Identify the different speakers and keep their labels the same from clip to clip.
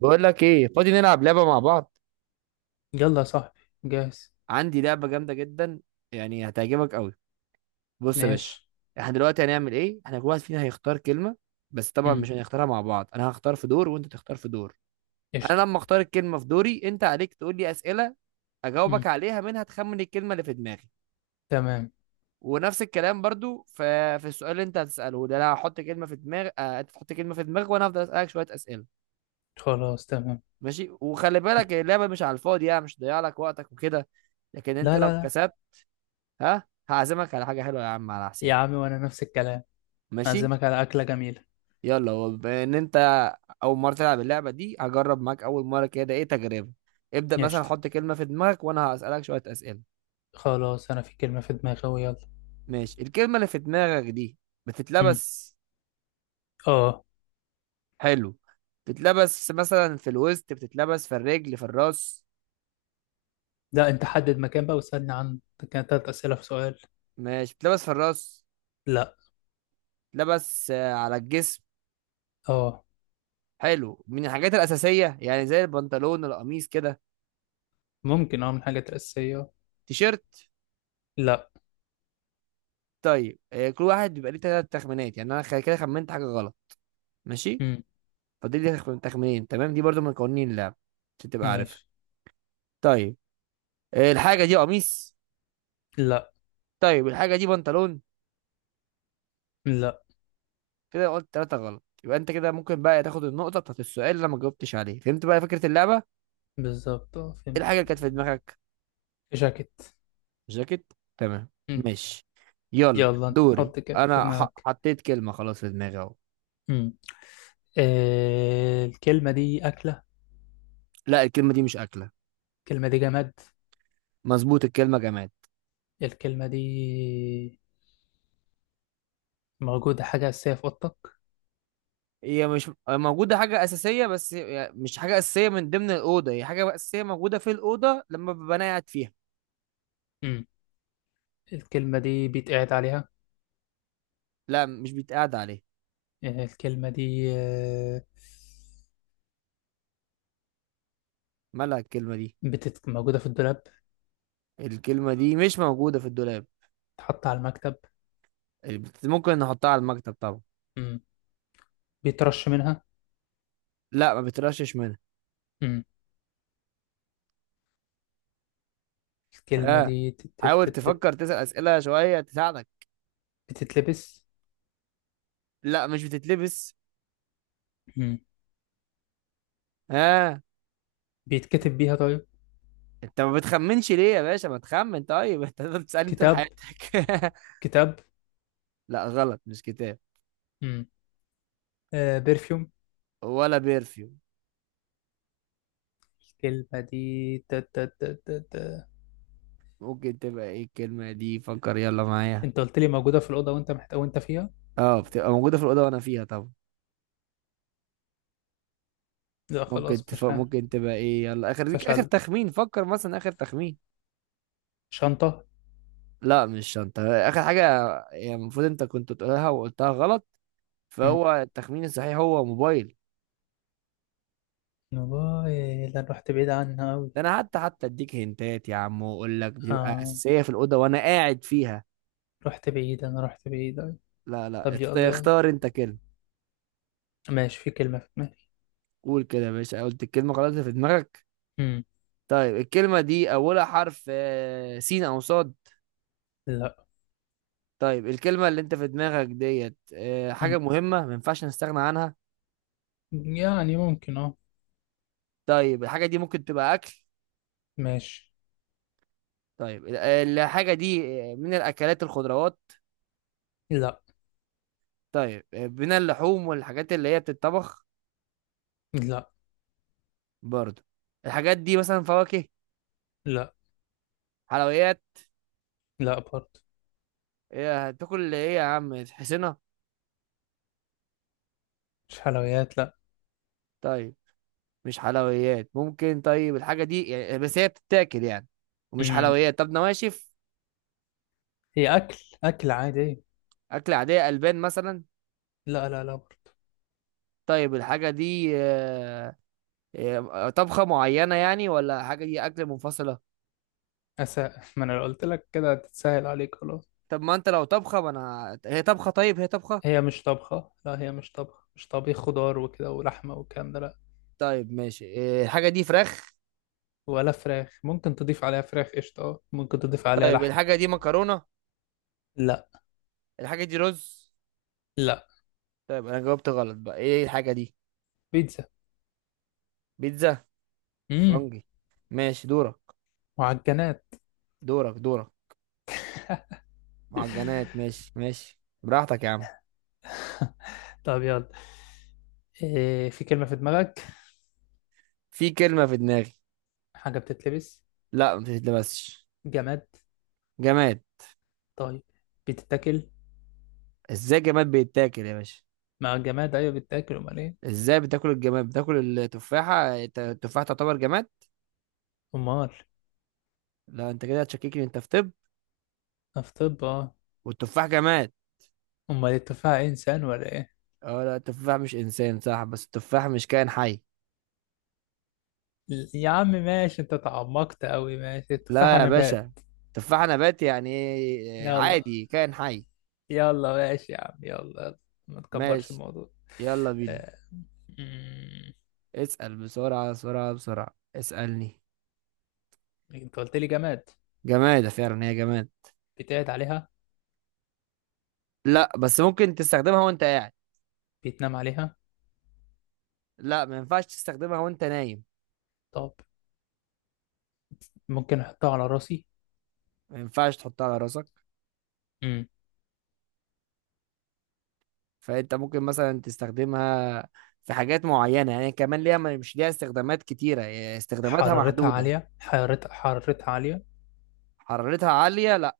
Speaker 1: بقول لك ايه؟ فاضي نلعب لعبه مع بعض.
Speaker 2: يلا يا صاحبي. جاهز.
Speaker 1: عندي لعبه جامده جدا، يعني هتعجبك قوي. بص يا باشا،
Speaker 2: ماشي.
Speaker 1: احنا دلوقتي هنعمل ايه. احنا كل واحد فينا هيختار كلمه، بس طبعا
Speaker 2: امم.
Speaker 1: مش هنختارها مع بعض. انا هختار في دور وانت تختار في دور. انا
Speaker 2: قشطة.
Speaker 1: لما اختار الكلمه في دوري، انت عليك تقول لي اسئله اجاوبك
Speaker 2: امم.
Speaker 1: عليها، منها تخمن الكلمه اللي في دماغي.
Speaker 2: تمام.
Speaker 1: ونفس الكلام برضو في السؤال اللي انت هتساله ده، انا هحط كلمه في دماغ انت تحط كلمه في دماغك وانا هفضل اسالك شويه اسئله.
Speaker 2: خلاص، تمام.
Speaker 1: ماشي، وخلي بالك اللعبه مش على الفاضي، يعني مش ضيع لك وقتك وكده، لكن انت
Speaker 2: لا،
Speaker 1: لو
Speaker 2: لا، لا،
Speaker 1: كسبت ها هعزمك على حاجة حلوة يا عم على
Speaker 2: يا
Speaker 1: حسابي.
Speaker 2: عمي، وانا نفس الكلام.
Speaker 1: ماشي،
Speaker 2: اعزمك على اكلة جميلة.
Speaker 1: يلا. وبما ان انت اول مرة تلعب اللعبة دي، هجرب معاك اول مرة كده، ايه تجربة. ابدأ مثلا
Speaker 2: قشطة.
Speaker 1: حط كلمة في دماغك وانا هسألك شوية أسئلة.
Speaker 2: خلاص، انا في كلمة في دماغي أهو، يلا.
Speaker 1: ماشي، الكلمة اللي في دماغك دي
Speaker 2: امم.
Speaker 1: بتتلبس؟
Speaker 2: اه.
Speaker 1: حلو. بتتلبس مثلا في الوسط، بتتلبس في الرجل، في الراس؟
Speaker 2: لا، انت حدد مكان بقى واسألني عن. كانت 3 اسئلة في سؤال.
Speaker 1: ماشي، بتتلبس في الراس؟
Speaker 2: لا.
Speaker 1: بتتلبس على الجسم؟
Speaker 2: اه.
Speaker 1: حلو، من الحاجات الأساسية يعني زي البنطلون القميص كده؟
Speaker 2: ممكن، من حاجات اساسية.
Speaker 1: تيشيرت؟
Speaker 2: لا.
Speaker 1: طيب كل واحد بيبقى ليه ثلاث تخمينات، يعني انا كده خمنت حاجه غلط. ماشي،
Speaker 2: امم.
Speaker 1: فاضل لي تخمينين، تمام؟ دي برضو من قوانين اللعب عشان تبقى عارف.
Speaker 2: ماشي.
Speaker 1: طيب الحاجه دي قميص؟
Speaker 2: لا،
Speaker 1: طيب الحاجه دي بنطلون؟
Speaker 2: لا.
Speaker 1: كده قلت ثلاثه غلط، يبقى انت كده ممكن بقى تاخد النقطه بتاعت السؤال اللي أنا ما جاوبتش عليه. فهمت بقى فكره اللعبه؟
Speaker 2: بالظبط،
Speaker 1: ايه
Speaker 2: فهمت.
Speaker 1: الحاجه اللي كانت في دماغك؟
Speaker 2: جاكيت.
Speaker 1: جاكيت، تمام.
Speaker 2: امم.
Speaker 1: ماشي، يلا
Speaker 2: يلا انت
Speaker 1: دوري
Speaker 2: حط كده في
Speaker 1: انا.
Speaker 2: دماغك.
Speaker 1: حطيت كلمه خلاص في دماغي اهو.
Speaker 2: مم. الكلمة دي أكلة؟
Speaker 1: لا، الكلمه دي مش اكله.
Speaker 2: الكلمة دي جماد؟
Speaker 1: مظبوط، الكلمه جماد.
Speaker 2: الكلمة دي موجودة، حاجة أساسية في أوضتك؟
Speaker 1: هي مش موجودة حاجة أساسية، بس مش حاجة أساسية من ضمن الأوضة، هي حاجة أساسية موجودة في الأوضة لما ببقى أنا قاعد فيها.
Speaker 2: مم. الكلمة دي بيتقعد عليها؟
Speaker 1: لا مش بيتقعد عليها.
Speaker 2: الكلمة دي
Speaker 1: مالها الكلمة دي.
Speaker 2: موجودة في الدولاب؟
Speaker 1: الكلمة دي مش موجودة في الدولاب.
Speaker 2: تحط على المكتب؟
Speaker 1: ممكن نحطها على المكتب طبعا.
Speaker 2: مم. بيترش منها؟
Speaker 1: لا ما بترشش منها.
Speaker 2: مم. الكلمة
Speaker 1: ها،
Speaker 2: دي.
Speaker 1: حاول تفكر، تسأل أسئلة شوية تساعدك.
Speaker 2: بتتلبس؟
Speaker 1: لا مش بتتلبس.
Speaker 2: مم.
Speaker 1: ها،
Speaker 2: بيتكتب بيها، طيب.
Speaker 1: انت ما بتخمنش ليه يا باشا؟ ما تخمن طيب. انت هتفضل تسألني طول
Speaker 2: كتاب.
Speaker 1: حياتك.
Speaker 2: كتاب.
Speaker 1: لا غلط، مش كتاب.
Speaker 2: مم. برفيوم.
Speaker 1: ولا بيرفيوم.
Speaker 2: الكلمة دي. تت...
Speaker 1: ممكن تبقى ايه الكلمة دي؟ فكر يلا معايا.
Speaker 2: انت قلت لي موجودة في الأوضة، وانت فيها.
Speaker 1: اه بتبقى موجودة في الأوضة وأنا فيها طبعا.
Speaker 2: لا،
Speaker 1: ممكن
Speaker 2: خلاص، مش عارف.
Speaker 1: ممكن تبقى ايه؟ يلا آخر ليك، آخر
Speaker 2: فشل.
Speaker 1: تخمين، فكر مثلا آخر تخمين.
Speaker 2: شنطة.
Speaker 1: لا مش شنطة. آخر حاجة، يعني المفروض أنت كنت تقولها وقلتها غلط،
Speaker 2: مم.
Speaker 1: فهو التخمين الصحيح هو موبايل.
Speaker 2: والله، ده أنا رحت بعيد عنها أوي.
Speaker 1: ده أنا حتى أديك هنتات يا عم وأقول لك بتبقى
Speaker 2: آه.
Speaker 1: أساسية في الأوضة وأنا قاعد فيها.
Speaker 2: رحت بعيد، أنا رحت بعيد أوي.
Speaker 1: لا لا،
Speaker 2: طب يلا، يلا.
Speaker 1: اختار أنت كلمة.
Speaker 2: ماشي، في كلمة في دماغي.
Speaker 1: قول كده يا باشا، قلت الكلمة خلاص اللي في دماغك؟
Speaker 2: مم.
Speaker 1: طيب الكلمة دي أولها حرف سين أو صاد؟
Speaker 2: لا.
Speaker 1: طيب الكلمة اللي انت في دماغك ديت حاجة
Speaker 2: مم.
Speaker 1: مهمة ما ينفعش نستغنى عنها؟
Speaker 2: يعني ممكن، اه.
Speaker 1: طيب الحاجة دي ممكن تبقى أكل؟
Speaker 2: ماشي.
Speaker 1: طيب الحاجة دي من الأكلات الخضروات؟
Speaker 2: لا
Speaker 1: طيب من اللحوم والحاجات اللي هي بتتطبخ؟
Speaker 2: لا.
Speaker 1: برضو الحاجات دي مثلا فواكه؟
Speaker 2: لا،
Speaker 1: حلويات؟
Speaker 2: لا، برضه.
Speaker 1: إيه، هتاكل ايه يا عم؟ تحسنها.
Speaker 2: مش حلويات، لا.
Speaker 1: طيب مش حلويات ممكن. طيب الحاجة دي يعني، بس هي بتتاكل يعني ومش
Speaker 2: مم.
Speaker 1: حلويات، طب نواشف؟
Speaker 2: هي أكل. أكل عادي.
Speaker 1: أكل عادية، ألبان مثلا؟
Speaker 2: لا، لا، لا، برضه.
Speaker 1: طيب الحاجة دي آه، إيه، طبخة معينة يعني ولا حاجة دي أكل منفصلة؟
Speaker 2: أسا ما أنا لو قلت لك كده هتتسهل عليك خلاص.
Speaker 1: طب ما أنت لو طبخة ما أنا هي طبخة، طيب هي طبخة؟
Speaker 2: هي مش طبخة، لا، هي مش طبخة، مش طبيخ خضار وكده ولحمة والكلام ده، لا.
Speaker 1: طيب ماشي، إيه، الحاجة دي فراخ؟
Speaker 2: ولا فراخ، ممكن تضيف عليها فراخ، قشطة، ممكن تضيف عليها
Speaker 1: طيب
Speaker 2: لحم.
Speaker 1: الحاجة دي مكرونة؟
Speaker 2: لا.
Speaker 1: الحاجة دي رز؟
Speaker 2: لا.
Speaker 1: طيب أنا جاوبت غلط، بقى إيه الحاجة دي؟
Speaker 2: بيتزا.
Speaker 1: بيتزا،
Speaker 2: امم.
Speaker 1: فرنجي. ماشي دورك.
Speaker 2: معجنات.
Speaker 1: دورك دورك. معجنات. ماشي ماشي، براحتك يا عم.
Speaker 2: طب يلا. إيه، في كلمة في دماغك؟
Speaker 1: في كلمة في دماغي.
Speaker 2: حاجة بتتلبس؟
Speaker 1: لا ما تتلبسش.
Speaker 2: جماد؟
Speaker 1: جماد.
Speaker 2: طيب، بتتاكل؟
Speaker 1: ازاي جماد بيتاكل يا باشا؟
Speaker 2: مع الجماد أيوة بتتاكل، أمال إيه؟
Speaker 1: ازاي بتاكل الجماد؟ بتاكل التفاحة، التفاحة تعتبر جماد؟
Speaker 2: أمال.
Speaker 1: لا انت كده هتشككني انت، في طب؟
Speaker 2: في طب، أه.
Speaker 1: والتفاح جماد؟
Speaker 2: أمال التفاحة إنسان ولا إيه؟
Speaker 1: اه لا، التفاح مش انسان صح، بس التفاح مش كائن حي.
Speaker 2: يا عم ماشي، أنت تعمقت أوي، ماشي،
Speaker 1: لا
Speaker 2: التفاحة
Speaker 1: يا
Speaker 2: نبات.
Speaker 1: باشا، تفاح نبات يعني ايه؟
Speaker 2: يلا،
Speaker 1: عادي كائن حي.
Speaker 2: يلا، ماشي يا عم، يلا، يلا. ما تكبرش
Speaker 1: ماشي،
Speaker 2: الموضوع.
Speaker 1: يلا بينا.
Speaker 2: آه.
Speaker 1: اسأل بسرعة بسرعة بسرعة، اسألني.
Speaker 2: انت قلت لي جماد.
Speaker 1: جماد، فعلا هي جماد.
Speaker 2: بيتقعد عليها؟
Speaker 1: لا بس ممكن تستخدمها وانت قاعد.
Speaker 2: بيتنام عليها؟
Speaker 1: لا ما ينفعش تستخدمها وانت نايم.
Speaker 2: طب، ممكن احطها على راسي؟
Speaker 1: ما ينفعش تحطها على راسك.
Speaker 2: امم.
Speaker 1: فانت ممكن مثلا تستخدمها في حاجات معينة، يعني كمان ليها، مش ليها استخدامات كتيرة، يعني استخداماتها
Speaker 2: حرارتها
Speaker 1: محدودة.
Speaker 2: عالية، حرارتها حرارتها عالية؟
Speaker 1: حرارتها عالية؟ لا.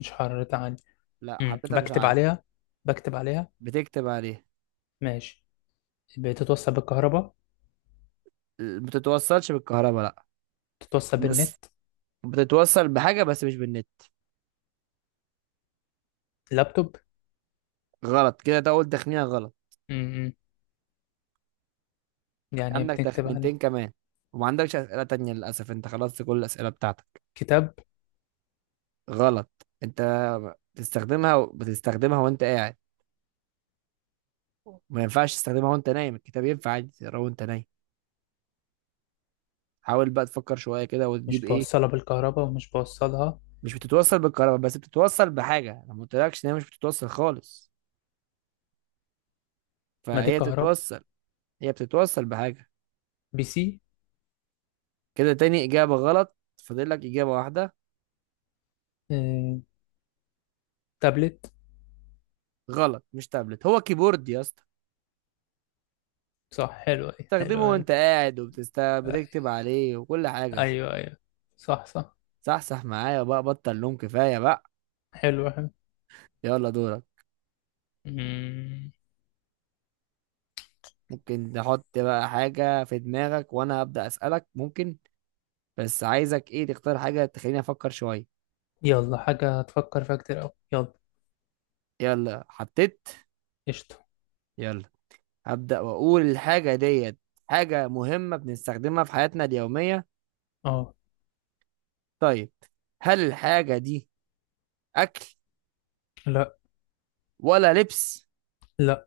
Speaker 2: مش حرارتها عالية.
Speaker 1: لا
Speaker 2: امم.
Speaker 1: حرارتها مش
Speaker 2: بكتب
Speaker 1: عالية.
Speaker 2: عليها، بكتب عليها.
Speaker 1: بتكتب عليها.
Speaker 2: ماشي. بتتوصل بالكهرباء؟
Speaker 1: بتتوصلش بالكهرباء لا،
Speaker 2: بتتوصل
Speaker 1: بس
Speaker 2: بالنت؟
Speaker 1: بتتوصل بحاجة بس مش بالنت.
Speaker 2: لابتوب.
Speaker 1: غلط كده، ده اول تخمينة غلط.
Speaker 2: امم. يعني ايه
Speaker 1: عندك
Speaker 2: بتكتب
Speaker 1: تخمينتين
Speaker 2: عليه؟
Speaker 1: كمان، وما عندكش أسئلة تانية، للأسف انت خلصت كل الأسئلة بتاعتك.
Speaker 2: كتاب.
Speaker 1: غلط انت، بتستخدمها، بتستخدمها وانت قاعد، ما ينفعش تستخدمها وانت نايم. الكتاب ينفع عادي تقراه وانت نايم. حاول بقى تفكر شوية كده وتجيب
Speaker 2: مش
Speaker 1: ايه.
Speaker 2: بوصلها بالكهرباء، ومش بوصلها.
Speaker 1: مش بتتوصل بالكهرباء، بس بتتوصل بحاجة، انا ما قلتلكش ان هي مش بتتوصل خالص،
Speaker 2: ما دي
Speaker 1: فهي
Speaker 2: كهرباء.
Speaker 1: تتوصل. هي بتتوصل بحاجة.
Speaker 2: PC.
Speaker 1: كده تاني إجابة غلط، فاضل لك إجابة واحدة.
Speaker 2: أمم. تابلت.
Speaker 1: غلط، مش تابلت، هو كيبورد يا اسطى.
Speaker 2: صح، حلو أوي، حلو،
Speaker 1: بتستخدمه
Speaker 2: حلو.
Speaker 1: وانت قاعد، وبتست بتكتب عليه وكل حاجة.
Speaker 2: ايوه، ايوه. صح، صح.
Speaker 1: صح صح، معايا بقى، بطل نوم، كفاية بقى.
Speaker 2: حلو، حلو.
Speaker 1: يلا دورك.
Speaker 2: مم.
Speaker 1: ممكن تحط بقى حاجة في دماغك وأنا أبدأ أسألك؟ ممكن، بس عايزك إيه، تختار حاجة تخليني أفكر شوية.
Speaker 2: يلا، حاجة تفكر فيها كتير أوي، يلا.
Speaker 1: يلا حطيت.
Speaker 2: قشطة.
Speaker 1: يلا، هبدأ وأقول الحاجة ديت حاجة مهمة بنستخدمها في حياتنا اليومية.
Speaker 2: اه.
Speaker 1: طيب هل الحاجة دي أكل
Speaker 2: لا.
Speaker 1: ولا لبس؟
Speaker 2: لا.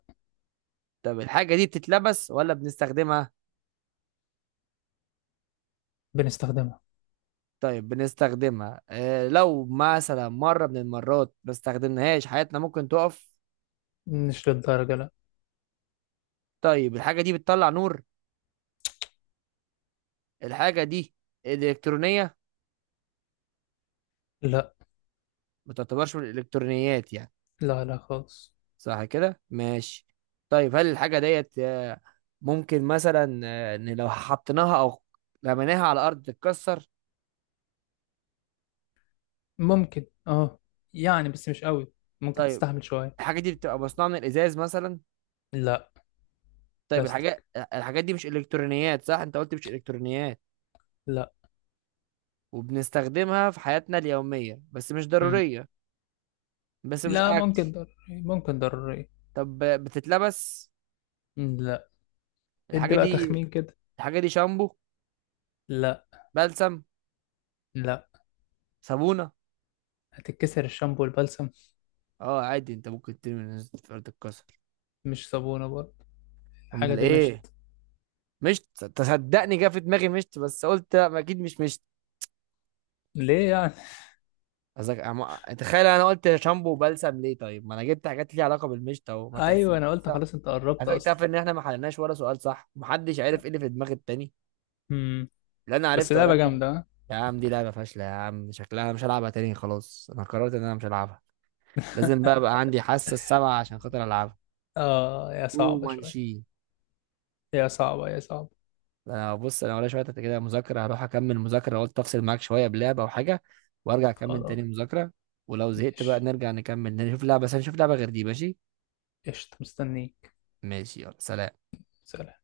Speaker 1: طب الحاجة دي بتتلبس ولا بنستخدمها؟
Speaker 2: بنستخدمها.
Speaker 1: طيب بنستخدمها، آه لو مثلا مرة من المرات ما استخدمناهاش حياتنا ممكن تقف؟
Speaker 2: مش للدرجة، لا.
Speaker 1: طيب الحاجة دي بتطلع نور؟ الحاجة دي إلكترونية؟
Speaker 2: لا،
Speaker 1: ما تعتبرش من الإلكترونيات يعني؟
Speaker 2: لا، لا، خالص.
Speaker 1: صح كده، ماشي. طيب هل الحاجة ديت ممكن مثلا إن لو حطيناها أو رميناها على الأرض تتكسر؟
Speaker 2: ممكن، اه. يعني بس مش قوي. ممكن
Speaker 1: طيب
Speaker 2: تستحمل شوية.
Speaker 1: الحاجة دي بتبقى مصنوعة من الإزاز مثلا؟
Speaker 2: لا.
Speaker 1: طيب الحاجات،
Speaker 2: بلاستيك.
Speaker 1: الحاجات دي مش إلكترونيات صح، أنت قلت مش إلكترونيات،
Speaker 2: لا.
Speaker 1: وبنستخدمها في حياتنا اليومية بس مش
Speaker 2: مم.
Speaker 1: ضرورية، بس مش
Speaker 2: لا،
Speaker 1: أكل.
Speaker 2: ممكن ضروري، ممكن ضروري.
Speaker 1: طب بتتلبس؟
Speaker 2: لا. ادي
Speaker 1: الحاجة
Speaker 2: بقى
Speaker 1: دي،
Speaker 2: تخمين كده.
Speaker 1: الحاجة دي شامبو؟
Speaker 2: لا.
Speaker 1: بلسم؟
Speaker 2: لا.
Speaker 1: صابونة؟
Speaker 2: هتتكسر الشامبو والبلسم؟
Speaker 1: اه عادي، انت ممكن ترمي من فرد الكسر.
Speaker 2: مش صابونة برضه. الحاجة
Speaker 1: امال
Speaker 2: دي
Speaker 1: ايه؟
Speaker 2: مشت.
Speaker 1: مشت؟ تصدقني جه في دماغي مشت بس قلت لا، ما اكيد مش مشت.
Speaker 2: ليه يعني؟
Speaker 1: قصدك تخيل انا قلت شامبو وبلسم ليه، طيب ما انا جبت حاجات ليها علاقة بالمشت اهو، ما
Speaker 2: ايوه،
Speaker 1: تحسب
Speaker 2: انا قلت
Speaker 1: صح.
Speaker 2: خلاص، انت
Speaker 1: على
Speaker 2: قربت
Speaker 1: فكرة
Speaker 2: اصلا.
Speaker 1: تعرف ان احنا ما حلناش ولا سؤال صح؟ محدش عرف ايه اللي في دماغ التاني.
Speaker 2: مم.
Speaker 1: لا انا
Speaker 2: بس
Speaker 1: عرفت
Speaker 2: لعبة
Speaker 1: ولا.
Speaker 2: جامدة، ها؟
Speaker 1: يا عم دي لعبة فاشلة، يا عم شكلها مش هلعبها تاني، خلاص انا قررت ان انا مش هلعبها. لازم بقى عندي حاسة السبعة عشان خاطر العبها.
Speaker 2: يا
Speaker 1: او
Speaker 2: صعبة شوي.
Speaker 1: مانشي.
Speaker 2: يا صعبة، يا صعبة.
Speaker 1: انا بص، انا ولا شوية كده مذاكرة، هروح اكمل مذاكرة، قلت افصل معاك شوية بلعبة او حاجة وارجع اكمل
Speaker 2: خلاص.
Speaker 1: تاني مذاكرة. ولو زهقت بقى
Speaker 2: ماشي.
Speaker 1: نرجع نكمل، نشوف لعبة، بس نشوف لعبة غير دي، ماشي؟
Speaker 2: قشطة، مستنيك.
Speaker 1: ماشي يلا، سلام.
Speaker 2: سلام.